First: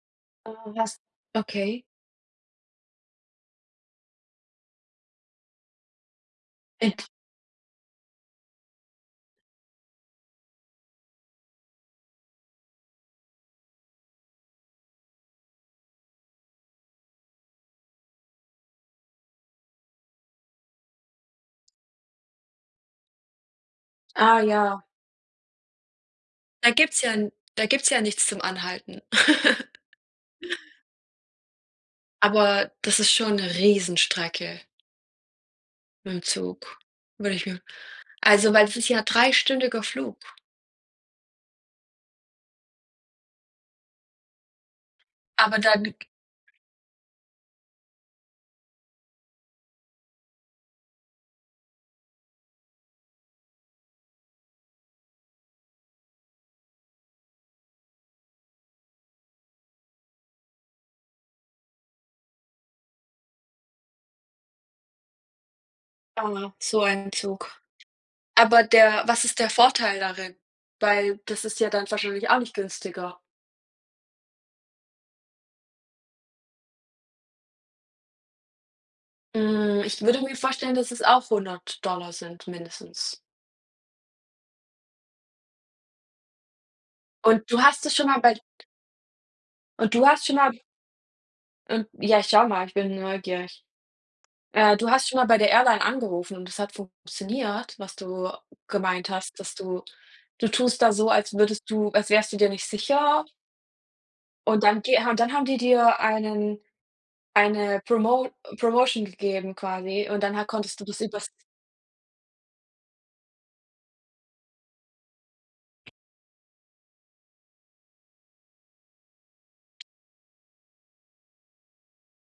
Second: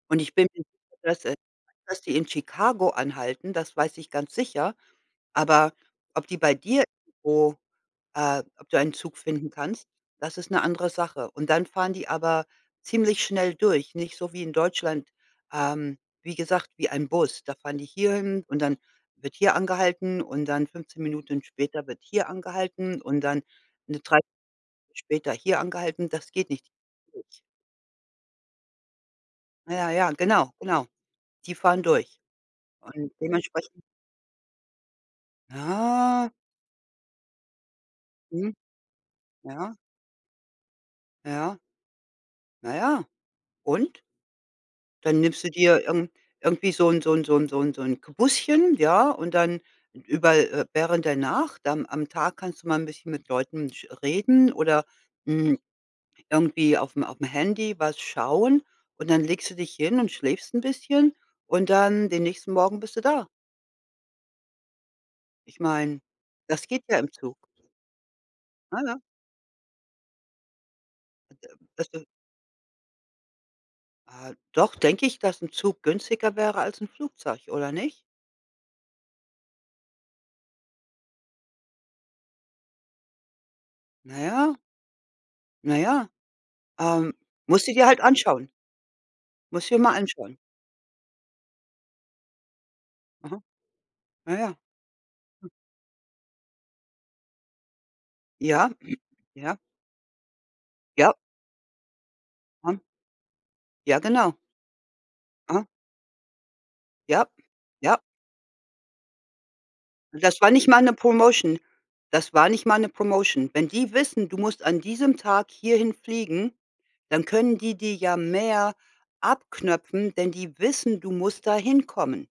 Und ich bin, Äh, was [unintelligible] okay. dass die in Chicago anhalten, das weiß ich ganz sicher, aber ob die bei dir Int irgendwo äh, ob du einen Zug finden kannst, das ist 'ne andere Sache. Und dann fahren die aber ziemlich schnell durch nicht so wie in Deutschland, ähm, wie gesagt, wie ein Bus. Da fahren die hierhin und dann wird hier angehalten und dann 15 Minuten später wird hier angehalten und dann 'ne 3/4 Ah, ja. Stunde später hier angehalten. Das geht nicht. Da gibt's ja n [unintelligible] da gibt's ja nichts zum Anhalten. Ja, ja, genau, genau. Die fahren durch Aber, das und ist schon 'ne dementsprechend Riesenstrecke mit'm Ah. Zug. Würde ich mir Mhm. also, weil es ist ja Ja. dreistündiger Flug. Ja. Na ja. Und? Dann nimmst du Aber dir dann irgend irgendwie wie so 'n so 'n so 'n so 'n, so 'n, [unintelligible] ja? Und dann über äh, während danach am am Tag kannst du mal 'n bisschen mit Leuten sch reden oder n irgendwie auf'm auf'm Handy was schauen und dann legst du dich hin und schläfst 'n bisschen und dann den nächsten Morgen bist du da. Ich meine, Aha, das so geht ja im einen Zug. Zug. Sber Aha. der was ist der Vorteil darin? Weil das ist ja dann [unintelligible] wahrscheinlich auch nicht günstiger. Äh, doch, denke ich, dass 'n Zug günstiger wäre als 'n Flugzeug, oder nicht? Hm, ich würde mir vorstellen, dass es auch 100 $ sind, mindestens. Na ja. Na ja. Ähm, Und du musst du hast dir es halt schon mal bei anschauen. Musst du dir Und mal du hast schon anschauen. mal Und ja, ich schau mal, ich bin Aha. neugierig. Na ja. Äh, du hast schon mal bei Hm. der Airline angerufen und es hat funktioniert, was du Ja. gemeint hast, dass Ja. du du tust da so, Ja. als würdest du als wärst du dir nicht Hm. sicher? Ja, genau. Und dann geha und dann haben die Aha. dir einen Ja, eine ja. Promo Promotion gegeben quasi und Das danach war nicht konntest mal du 'ne das übers Promotion das war nicht mal 'ne Promotion. Wenn die wissen, du musst an diesem Tag hierhin fliegen, dann können die dir ja mehr abknöpfen, denn die wissen, du musst da hinkommen.